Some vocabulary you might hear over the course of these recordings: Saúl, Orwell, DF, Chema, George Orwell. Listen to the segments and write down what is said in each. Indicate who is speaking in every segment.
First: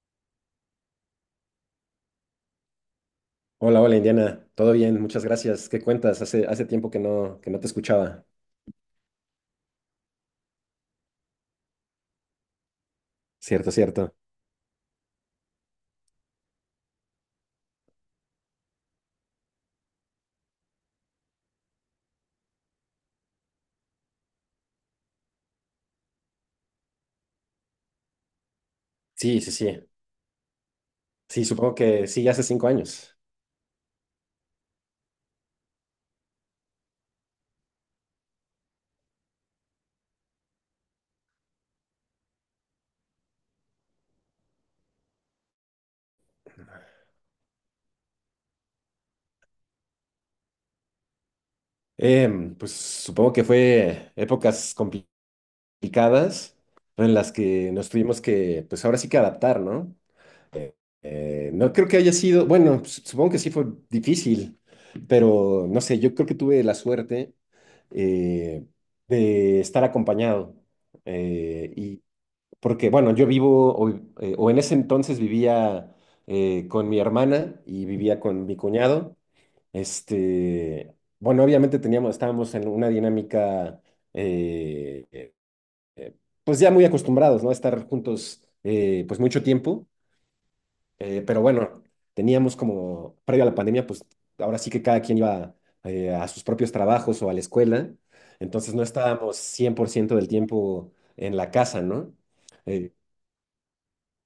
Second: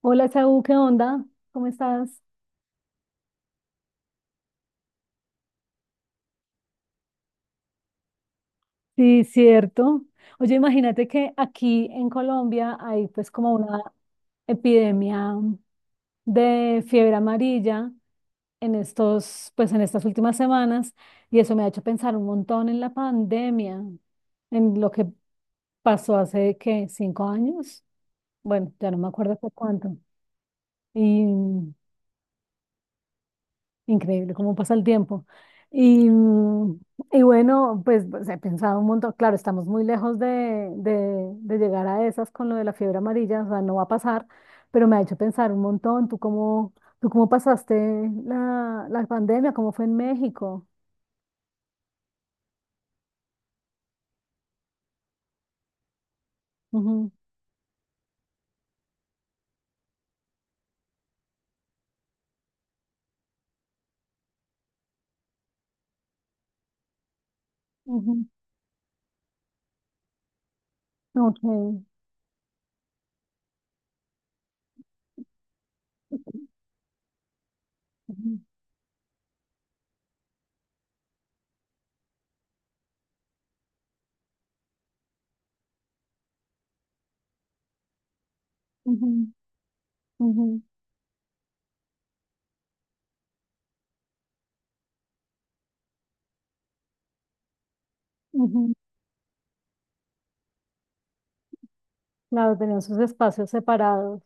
Speaker 1: Hola, Saúl, ¿qué onda? ¿Cómo estás?
Speaker 2: Hola, hola Indiana, todo bien, muchas gracias. ¿Qué cuentas? Hace tiempo que no te escuchaba.
Speaker 1: Sí, cierto. Oye, imagínate que aquí en Colombia hay pues como
Speaker 2: Cierto,
Speaker 1: una
Speaker 2: cierto.
Speaker 1: epidemia de fiebre amarilla en estos, pues en estas últimas semanas, y eso me ha hecho pensar un montón en la pandemia, en lo que pasó hace, ¿qué? ¿5 años? Bueno, ya no me acuerdo
Speaker 2: Sí, sí,
Speaker 1: por
Speaker 2: sí.
Speaker 1: cuánto. Y
Speaker 2: Sí, supongo que sí, hace 5 años.
Speaker 1: increíble cómo pasa el tiempo. Y, y bueno, pues, he pensado un montón, claro, estamos muy lejos de llegar a esas con lo de la fiebre amarilla, o sea, no va a pasar, pero me ha hecho pensar un montón. ¿Tú cómo, tú cómo pasaste la pandemia? ¿Cómo fue en México?
Speaker 2: Pues supongo que fue épocas complicadas
Speaker 1: Ujú,
Speaker 2: en las que nos tuvimos que, pues ahora sí que adaptar, ¿no? No creo que haya sido, bueno, supongo que sí fue difícil, pero no sé, yo creo que tuve la suerte
Speaker 1: ujú,
Speaker 2: eh, de estar acompañado.
Speaker 1: ok, ujú,
Speaker 2: eh, Porque, bueno, yo vivo, o en ese entonces vivía con mi hermana y vivía con mi cuñado. Este, bueno, obviamente teníamos, estábamos en una dinámica, eh, eh, eh, pues ya muy acostumbrados, ¿no? A estar juntos, pues
Speaker 1: ujú,
Speaker 2: mucho tiempo.
Speaker 1: ujú,
Speaker 2: Pero bueno, teníamos como, previo a la pandemia, pues ahora sí que cada quien iba a sus propios trabajos o a la escuela.
Speaker 1: ujú.
Speaker 2: Entonces no estábamos 100% del tiempo en la casa, ¿no?
Speaker 1: Claro, tenían
Speaker 2: Eh,
Speaker 1: sus espacios separados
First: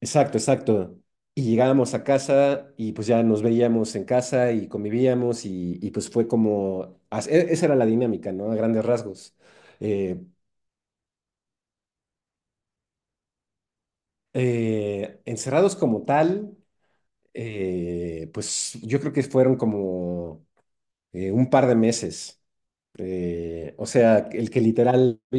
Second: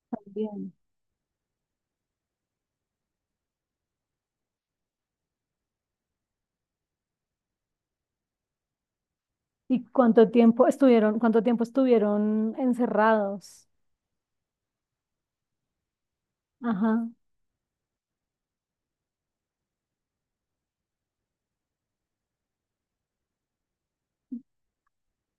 Speaker 2: Exacto,
Speaker 1: también.
Speaker 2: exacto. Y llegábamos a casa y pues ya nos veíamos en casa y convivíamos y, pues fue como, esa era la dinámica, ¿no? A grandes rasgos.
Speaker 1: ¿Y
Speaker 2: Eh,
Speaker 1: cuánto tiempo estuvieron encerrados?
Speaker 2: Encerrados como tal,
Speaker 1: Ajá.
Speaker 2: pues yo creo que fueron como un par de meses. O sea, el que literal no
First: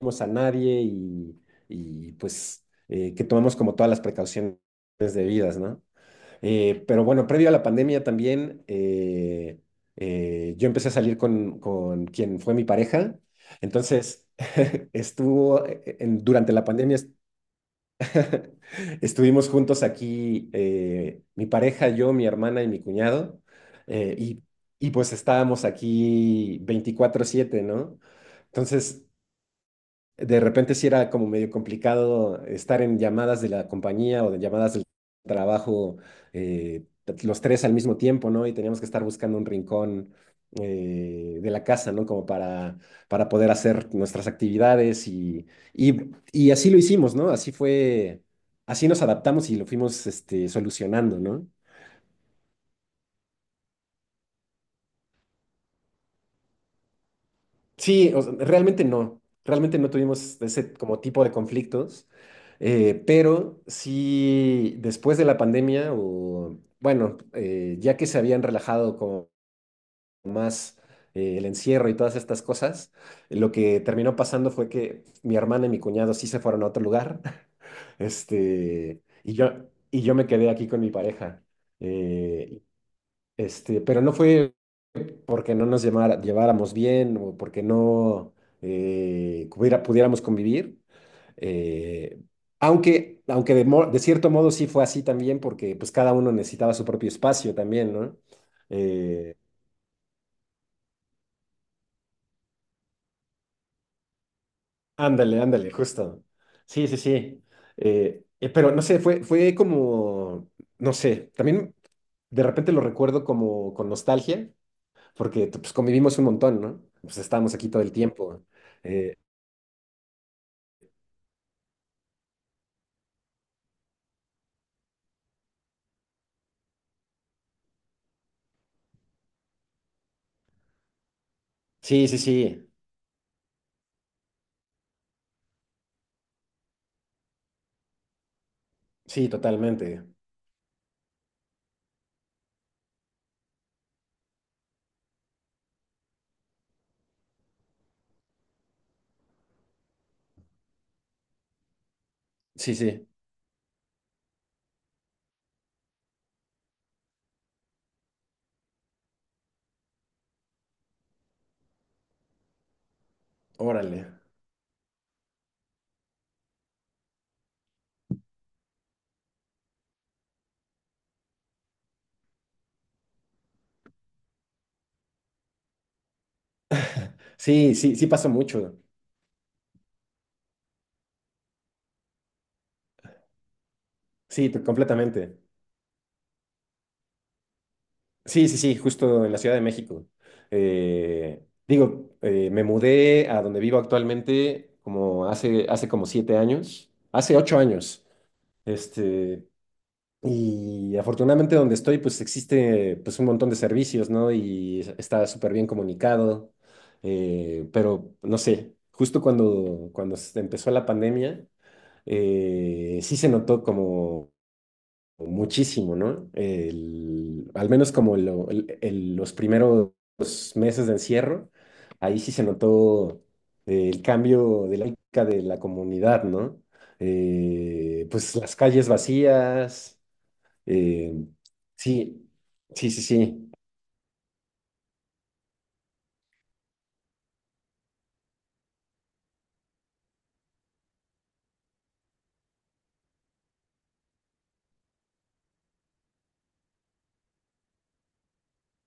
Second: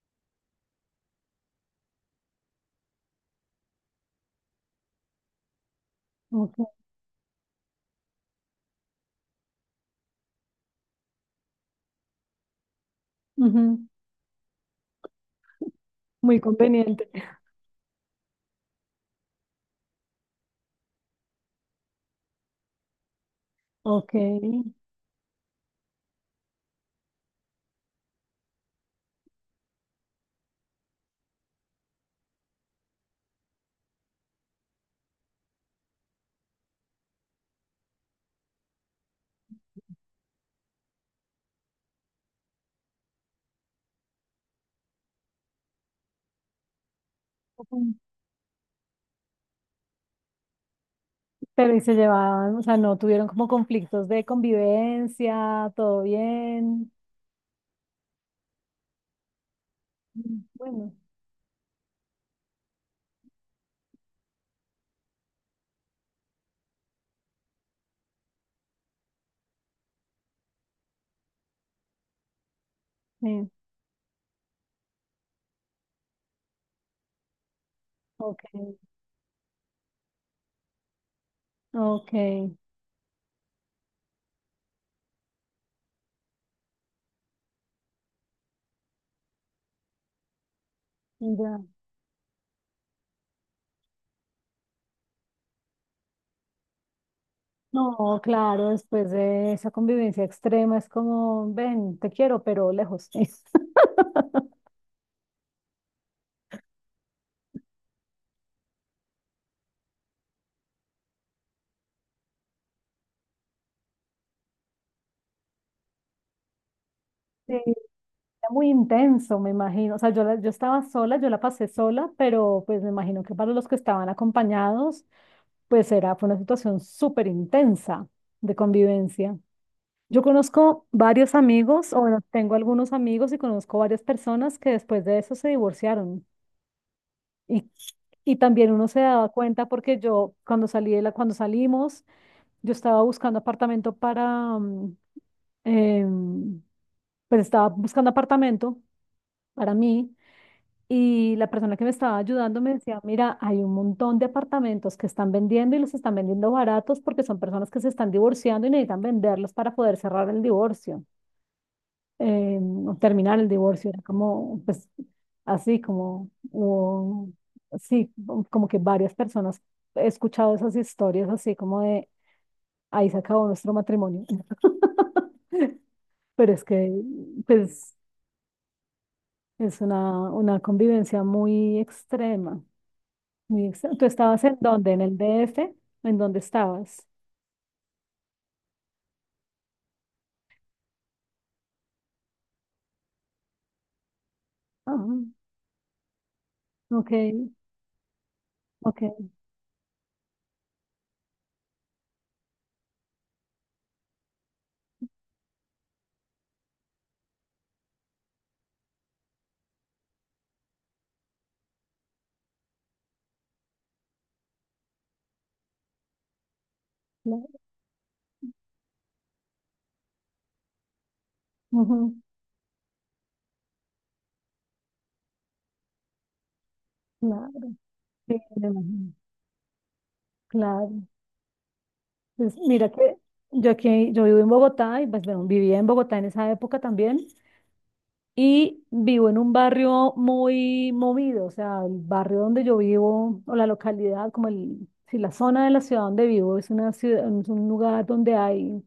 Speaker 2: vimos a nadie y, pues que tomamos como todas las precauciones debidas, ¿no?
Speaker 1: Ok,
Speaker 2: Pero bueno, previo a la pandemia también, yo empecé a salir con quien fue mi pareja.
Speaker 1: ujú.
Speaker 2: Entonces, estuvo
Speaker 1: Muy
Speaker 2: durante la pandemia,
Speaker 1: conveniente.
Speaker 2: estuvimos juntos aquí, mi pareja, yo, mi hermana y mi cuñado.
Speaker 1: Ok.
Speaker 2: Y, y pues estábamos aquí 24/7, ¿no? Entonces, de repente sí era como medio complicado estar en llamadas de la compañía o de llamadas del trabajo, eh, los tres al mismo tiempo, ¿no? Y teníamos que estar buscando un rincón de la casa, ¿no? Como para poder hacer nuestras actividades y, y así lo hicimos, ¿no? Así
Speaker 1: Ujú.
Speaker 2: fue, así nos adaptamos y lo fuimos este, solucionando, ¿no?
Speaker 1: Pero ¿y se llevaban? O sea, ¿no tuvieron como conflictos de convivencia, todo bien?
Speaker 2: Sí, o sea, realmente no tuvimos ese
Speaker 1: Bueno,
Speaker 2: como tipo de conflictos, pero sí después de la pandemia, o bueno, ya que se habían relajado como más el encierro y todas estas cosas,
Speaker 1: sí.
Speaker 2: lo que terminó pasando fue que mi hermana y mi cuñado sí se fueron a otro lugar,
Speaker 1: Ok,
Speaker 2: este, y yo me quedé aquí con mi pareja,
Speaker 1: ok.
Speaker 2: eh, este, pero no fue porque no nos lleváramos bien o porque no pudiéramos convivir.
Speaker 1: Ya.
Speaker 2: eh, Aunque de cierto modo sí fue así también, porque pues cada uno necesitaba su propio espacio también, ¿no?
Speaker 1: No, claro, después
Speaker 2: Eh,
Speaker 1: de esa convivencia extrema es como, ven, te quiero, pero lejos.
Speaker 2: Ándale, ándale, justo. Sí, sí, sí. Pero no sé, fue como, no sé, también de repente lo recuerdo como con nostalgia, porque pues convivimos un montón, ¿no? Pues
Speaker 1: Sí,
Speaker 2: estábamos aquí todo el
Speaker 1: era
Speaker 2: tiempo.
Speaker 1: muy
Speaker 2: Eh,
Speaker 1: intenso, me imagino. O sea, yo, yo estaba sola, yo la pasé sola, pero pues me imagino que para los que estaban acompañados. Pues era, fue una situación súper intensa de convivencia. Yo conozco varios amigos, o
Speaker 2: sí, sí,
Speaker 1: bueno, tengo
Speaker 2: sí.
Speaker 1: algunos amigos y conozco varias personas que después de eso se divorciaron. Y, y también uno se daba
Speaker 2: Sí,
Speaker 1: cuenta porque
Speaker 2: totalmente.
Speaker 1: yo, cuando salí de la, cuando salimos, yo estaba buscando apartamento para, em, pues estaba buscando apartamento para mí. Y la persona que me estaba ayudando me
Speaker 2: Sí,
Speaker 1: decía,
Speaker 2: sí.
Speaker 1: mira, hay un montón de apartamentos que están vendiendo y los están vendiendo baratos porque son personas que se están divorciando y necesitan venderlos para poder cerrar el divorcio, eh, o terminar el divorcio.
Speaker 2: Órale.
Speaker 1: Era como, pues, así como, sí, como que varias personas he escuchado esas historias así como de, ahí se acabó nuestro matrimonio. Pero es que,
Speaker 2: Sí,
Speaker 1: pues,
Speaker 2: sí, sí pasa mucho.
Speaker 1: es una convivencia muy extrema. ¿Tú estabas
Speaker 2: Sí,
Speaker 1: en
Speaker 2: to-
Speaker 1: dónde? ¿En el
Speaker 2: completamente.
Speaker 1: DF? ¿En dónde estabas?
Speaker 2: Sí, sí, sí, justo en la Ciudad de México. Digo, me mudé a donde vivo actualmente
Speaker 1: Ah,
Speaker 2: como hace, hace como 7 años,
Speaker 1: ok,
Speaker 2: hace 8 años.
Speaker 1: ok,
Speaker 2: Este, y afortunadamente donde estoy, pues existe pues un montón de servicios, ¿no? Y está súper bien comunicado. Pero no sé, justo cuando, cuando se empezó la pandemia. Sí se notó como muchísimo, ¿no?
Speaker 1: claro.
Speaker 2: Al menos como los primeros meses de encierro,
Speaker 1: Ujú,
Speaker 2: ahí sí se notó el cambio de lógica de la comunidad, ¿no?
Speaker 1: claro, sí,
Speaker 2: Pues las
Speaker 1: me
Speaker 2: calles
Speaker 1: imagino,
Speaker 2: vacías,
Speaker 1: claro.
Speaker 2: eh, sí,
Speaker 1: Pues mira
Speaker 2: sí, sí,
Speaker 1: que
Speaker 2: sí,
Speaker 1: yo aquí, yo vivo en Bogotá, y pues bueno, vivía en Bogotá en esa época también, y vivo en un barrio muy movido. O sea, el barrio donde yo vivo o la localidad, como el, si la zona de la ciudad donde vivo es una ciudad, es un lugar donde hay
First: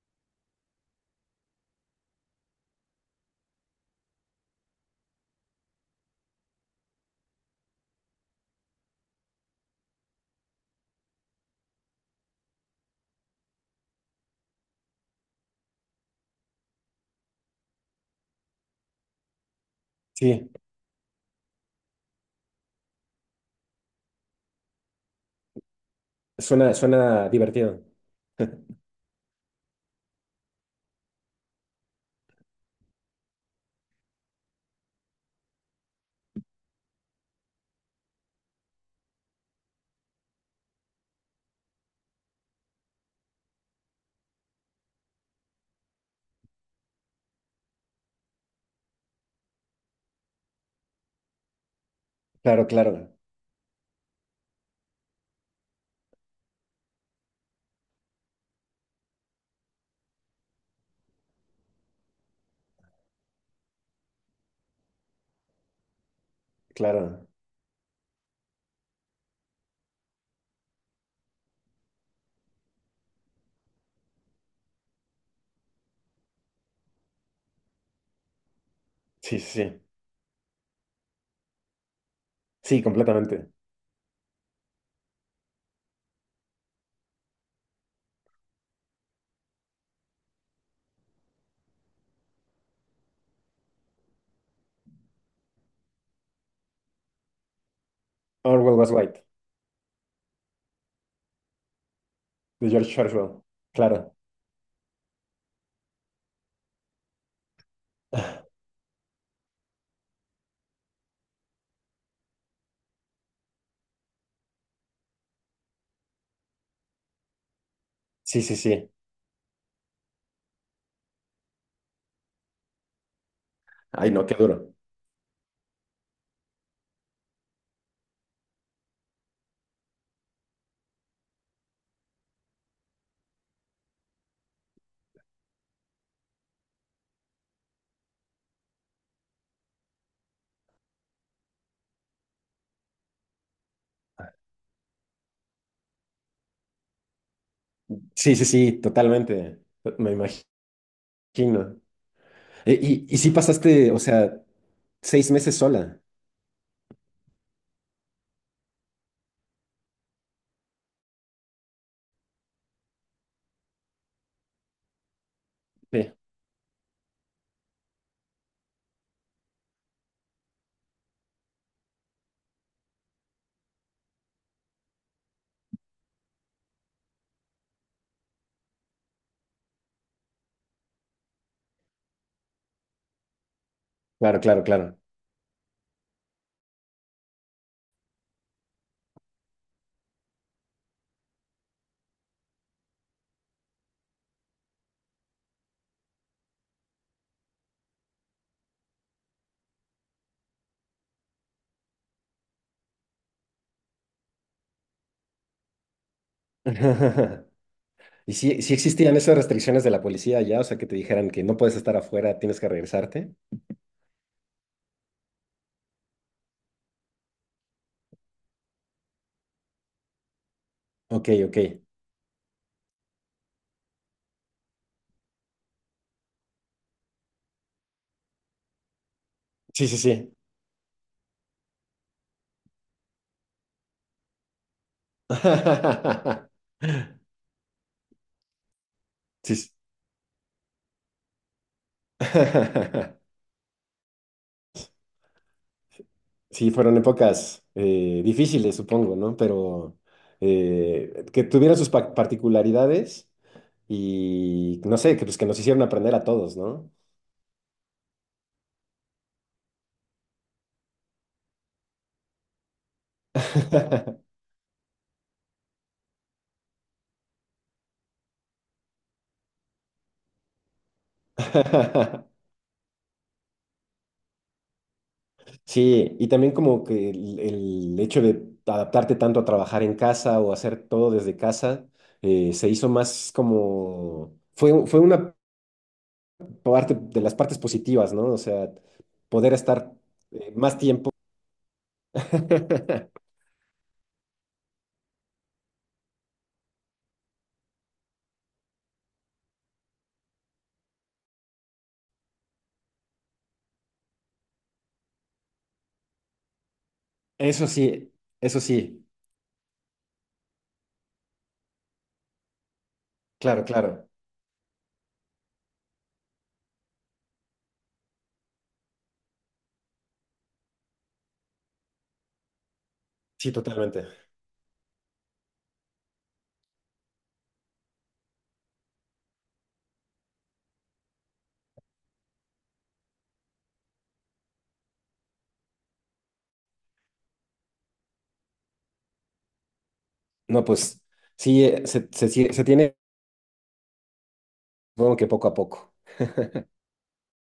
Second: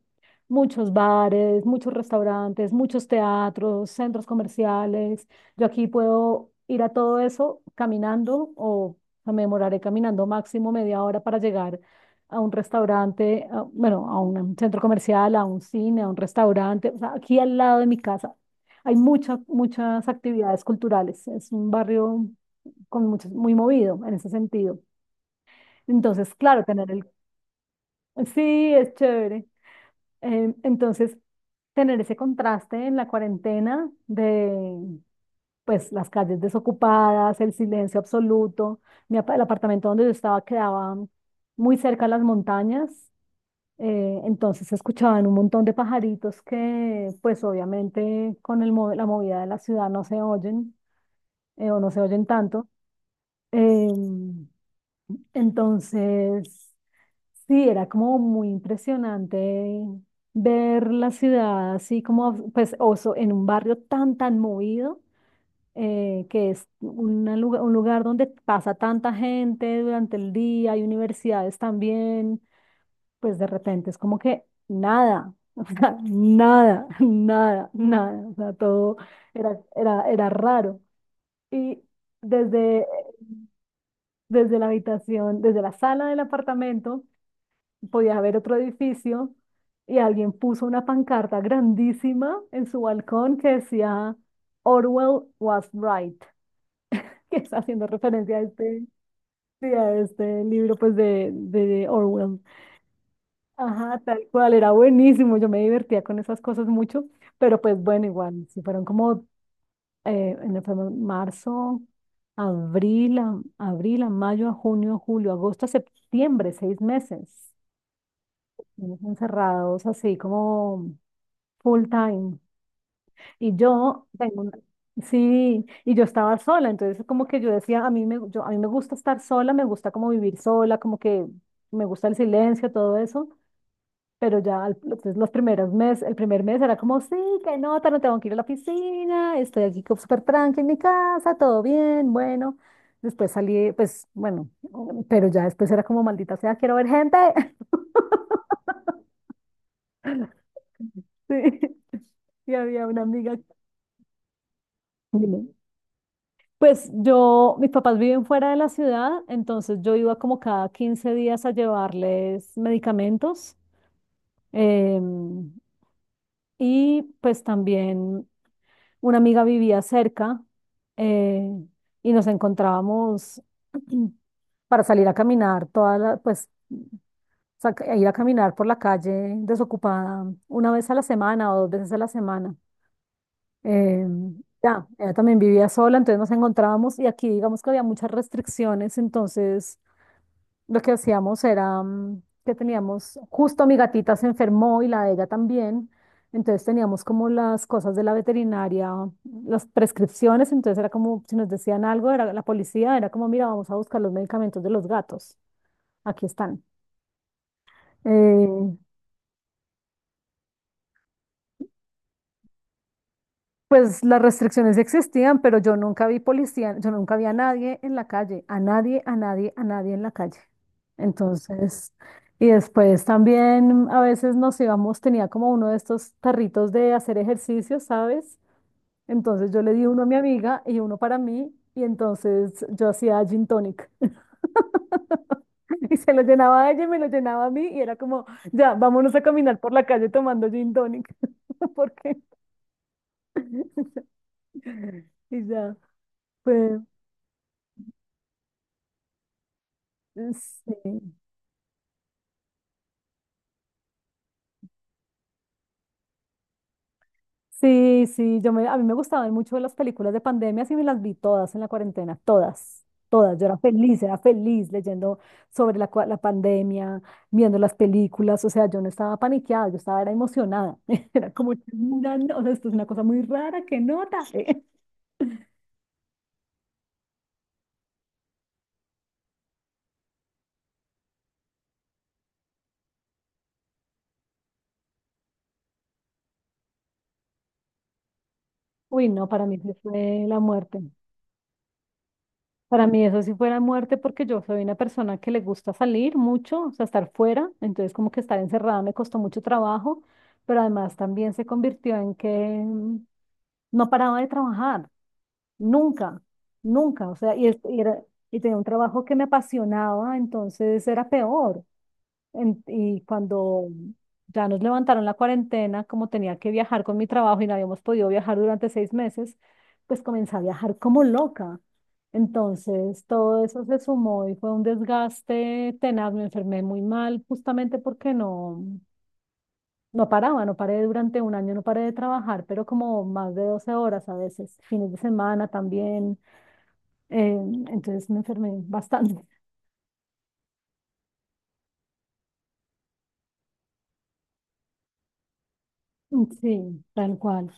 Speaker 1: muchos bares, muchos restaurantes, muchos teatros, centros comerciales. Yo aquí puedo ir a todo eso caminando, o me demoraré caminando máximo media hora para llegar a un restaurante, bueno, a un centro comercial, a un cine, a un restaurante, o sea, aquí al lado de mi casa. Hay muchas, muchas
Speaker 2: sí,
Speaker 1: actividades culturales. Es un barrio con muchos, muy movido en ese sentido. Entonces, claro,
Speaker 2: suena,
Speaker 1: tener el...
Speaker 2: suena divertido.
Speaker 1: Sí, es chévere. Entonces, tener ese contraste en la cuarentena de, pues, las calles desocupadas, el silencio absoluto. El apartamento donde yo estaba quedaba muy cerca a las montañas, entonces se escuchaban un montón de pajaritos que, pues, obviamente con el la movida de la ciudad no se oyen o no se oyen
Speaker 2: Claro,
Speaker 1: tanto.
Speaker 2: claro,
Speaker 1: Em, entonces, sí, era como muy impresionante ver la ciudad así como, pues, oso, en un barrio tan, tan movido, que es
Speaker 2: claro,
Speaker 1: una un lugar donde pasa tanta gente durante el día, hay universidades también, pues de repente es como que nada, o sea, nada, nada, nada, o sea, todo
Speaker 2: sí, sí,
Speaker 1: era,
Speaker 2: sí,
Speaker 1: era, era raro. Y
Speaker 2: sí,
Speaker 1: desde,
Speaker 2: completamente.
Speaker 1: desde la habitación, desde la sala del apartamento, podías ver otro edificio, y alguien puso una pancarta grandísima en su balcón que decía Orwell was right, que está haciendo referencia a
Speaker 2: Orwell
Speaker 1: este,
Speaker 2: was white,
Speaker 1: sí, a este libro pues de Orwell.
Speaker 2: de George Orwell,
Speaker 1: Ajá,
Speaker 2: claro.
Speaker 1: tal cual, era buenísimo, yo me divertía con esas cosas mucho, pero pues bueno, igual, si fueron como fue marzo, abril, abril, a mayo, a junio, a julio, agosto, a septiembre, 6 meses.
Speaker 2: Sí, sí, sí.
Speaker 1: Estuvimos encerrados así como full time. Y
Speaker 2: Ay, no, qué duro.
Speaker 1: sí, y yo estaba sola, entonces como que yo decía, a mí me, yo, a mí me gusta estar sola, me gusta como vivir sola, como que me gusta el silencio, todo eso. Pero ya entonces los primeros meses, el primer mes era como, sí, qué nota, no tengo que ir a la piscina, estoy aquí como súper tranqui en mi casa, todo bien, bueno. Después salí, pues bueno, pero ya después era como, maldita sea, quiero ver gente.
Speaker 2: Sí, sí, sí, totalmente. Me imagino.
Speaker 1: Sí. Y
Speaker 2: E-
Speaker 1: había una
Speaker 2: Y, y, sí
Speaker 1: amiga.
Speaker 2: pasaste, o sea, seis
Speaker 1: Dime.
Speaker 2: meses sola.
Speaker 1: Pues yo, mis papás viven fuera de la ciudad, entonces yo iba como cada 15 días a llevarles medicamentos. em,
Speaker 2: Sí.
Speaker 1: y pues también una amiga vivía cerca, eh, y nos encontrábamos para salir a caminar, pues a ir a caminar por la calle desocupada una vez a la semana o dos veces a la semana.
Speaker 2: Claro, claro,
Speaker 1: Ya,
Speaker 2: claro.
Speaker 1: ella también vivía sola, entonces nos encontrábamos, y aquí digamos que había muchas restricciones. Entonces lo que hacíamos era que teníamos, justo mi gatita se enfermó y la de ella también, entonces teníamos como las cosas de la veterinaria, las prescripciones, entonces era como si nos decían algo, era la policía, era como, mira, vamos a buscar los medicamentos de los gatos, aquí están.
Speaker 2: ¿Y sí, sí
Speaker 1: Eh,
Speaker 2: existían esas restricciones de la policía allá? O sea, que te dijeran que no puedes estar afuera, tienes que regresarte.
Speaker 1: Pues las restricciones existían, pero yo nunca vi policía, yo nunca vi a nadie en la calle, a nadie, a nadie, a nadie en la calle.
Speaker 2: Ok, ok.
Speaker 1: Entonces, y después también a veces nos íbamos, tenía como uno de estos tarritos de hacer ejercicio, ¿sabes? Entonces yo le di
Speaker 2: Sí, sí,
Speaker 1: uno a mi
Speaker 2: sí.
Speaker 1: amiga y uno para mí, y entonces yo hacía gin tonic y se lo llenaba a ella y me lo llenaba a mí, y era como, ya, vámonos a
Speaker 2: Sí,
Speaker 1: caminar
Speaker 2: sí.
Speaker 1: por la calle tomando gin tonic, porque, y ya,
Speaker 2: Sí,
Speaker 1: pues,
Speaker 2: fueron épocas difíciles, supongo, ¿no? Pero
Speaker 1: sí.
Speaker 2: que tuvieron sus particularidades y no sé, que, pues, que nos hicieron aprender a todos, ¿no?
Speaker 1: Sí, sí, yo me, a mí me gustaban mucho las películas de pandemia, y me las vi todas en la cuarentena, todas, todas. Yo era feliz leyendo sobre la, la pandemia, viendo las películas, o sea, yo no estaba paniqueada, yo estaba era emocionada. Era como, una, no, o sea, esto es una cosa muy rara, qué nota.
Speaker 2: Sí, y también como que el hecho de adaptarte tanto a trabajar en casa o hacer todo desde casa, se hizo más como, fue una parte de las partes positivas, ¿no? O sea,
Speaker 1: Uy, no, para
Speaker 2: poder
Speaker 1: mí sí
Speaker 2: estar
Speaker 1: fue la
Speaker 2: más
Speaker 1: muerte.
Speaker 2: tiempo.
Speaker 1: Para mí eso sí fuera muerte porque yo soy una persona que le gusta salir mucho, o sea, estar fuera, entonces como que estar encerrada me costó mucho trabajo, pero además también se convirtió en que no paraba de trabajar, nunca, nunca, o sea,
Speaker 2: Eso
Speaker 1: y era,
Speaker 2: sí,
Speaker 1: y tenía
Speaker 2: eso
Speaker 1: un trabajo
Speaker 2: sí,
Speaker 1: que me apasionaba, entonces era peor, y
Speaker 2: claro,
Speaker 1: cuando
Speaker 2: claro.
Speaker 1: ya nos levantaron la cuarentena, como tenía que viajar con mi trabajo y no habíamos podido viajar durante 6 meses, pues comencé a viajar como loca. Entonces, todo
Speaker 2: Sí,
Speaker 1: eso se
Speaker 2: totalmente.
Speaker 1: sumó y fue un desgaste tenaz. Me enfermé muy mal justamente porque no, no paraba, no paré durante 1 año, no paré de trabajar, pero como más de 12 horas a veces, fines de semana también. eh, entonces me enfermé bastante.
Speaker 2: No, pues sí, se tiene, supongo que poco a poco.
Speaker 1: Sí, tal cual.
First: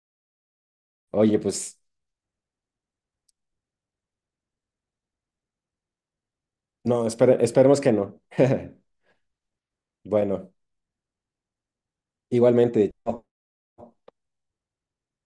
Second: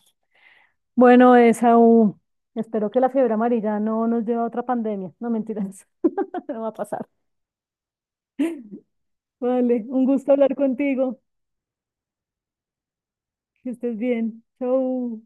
Speaker 1: Bueno,
Speaker 2: Oye, pues
Speaker 1: Esaú, espero que la fiebre amarilla no nos lleve a otra pandemia. No, mentiras, no va a
Speaker 2: no,
Speaker 1: pasar.
Speaker 2: esperemos que no.
Speaker 1: Vale, un gusto
Speaker 2: Bueno,
Speaker 1: hablar contigo.
Speaker 2: igualmente. Chao.
Speaker 1: Que estés bien. Chau.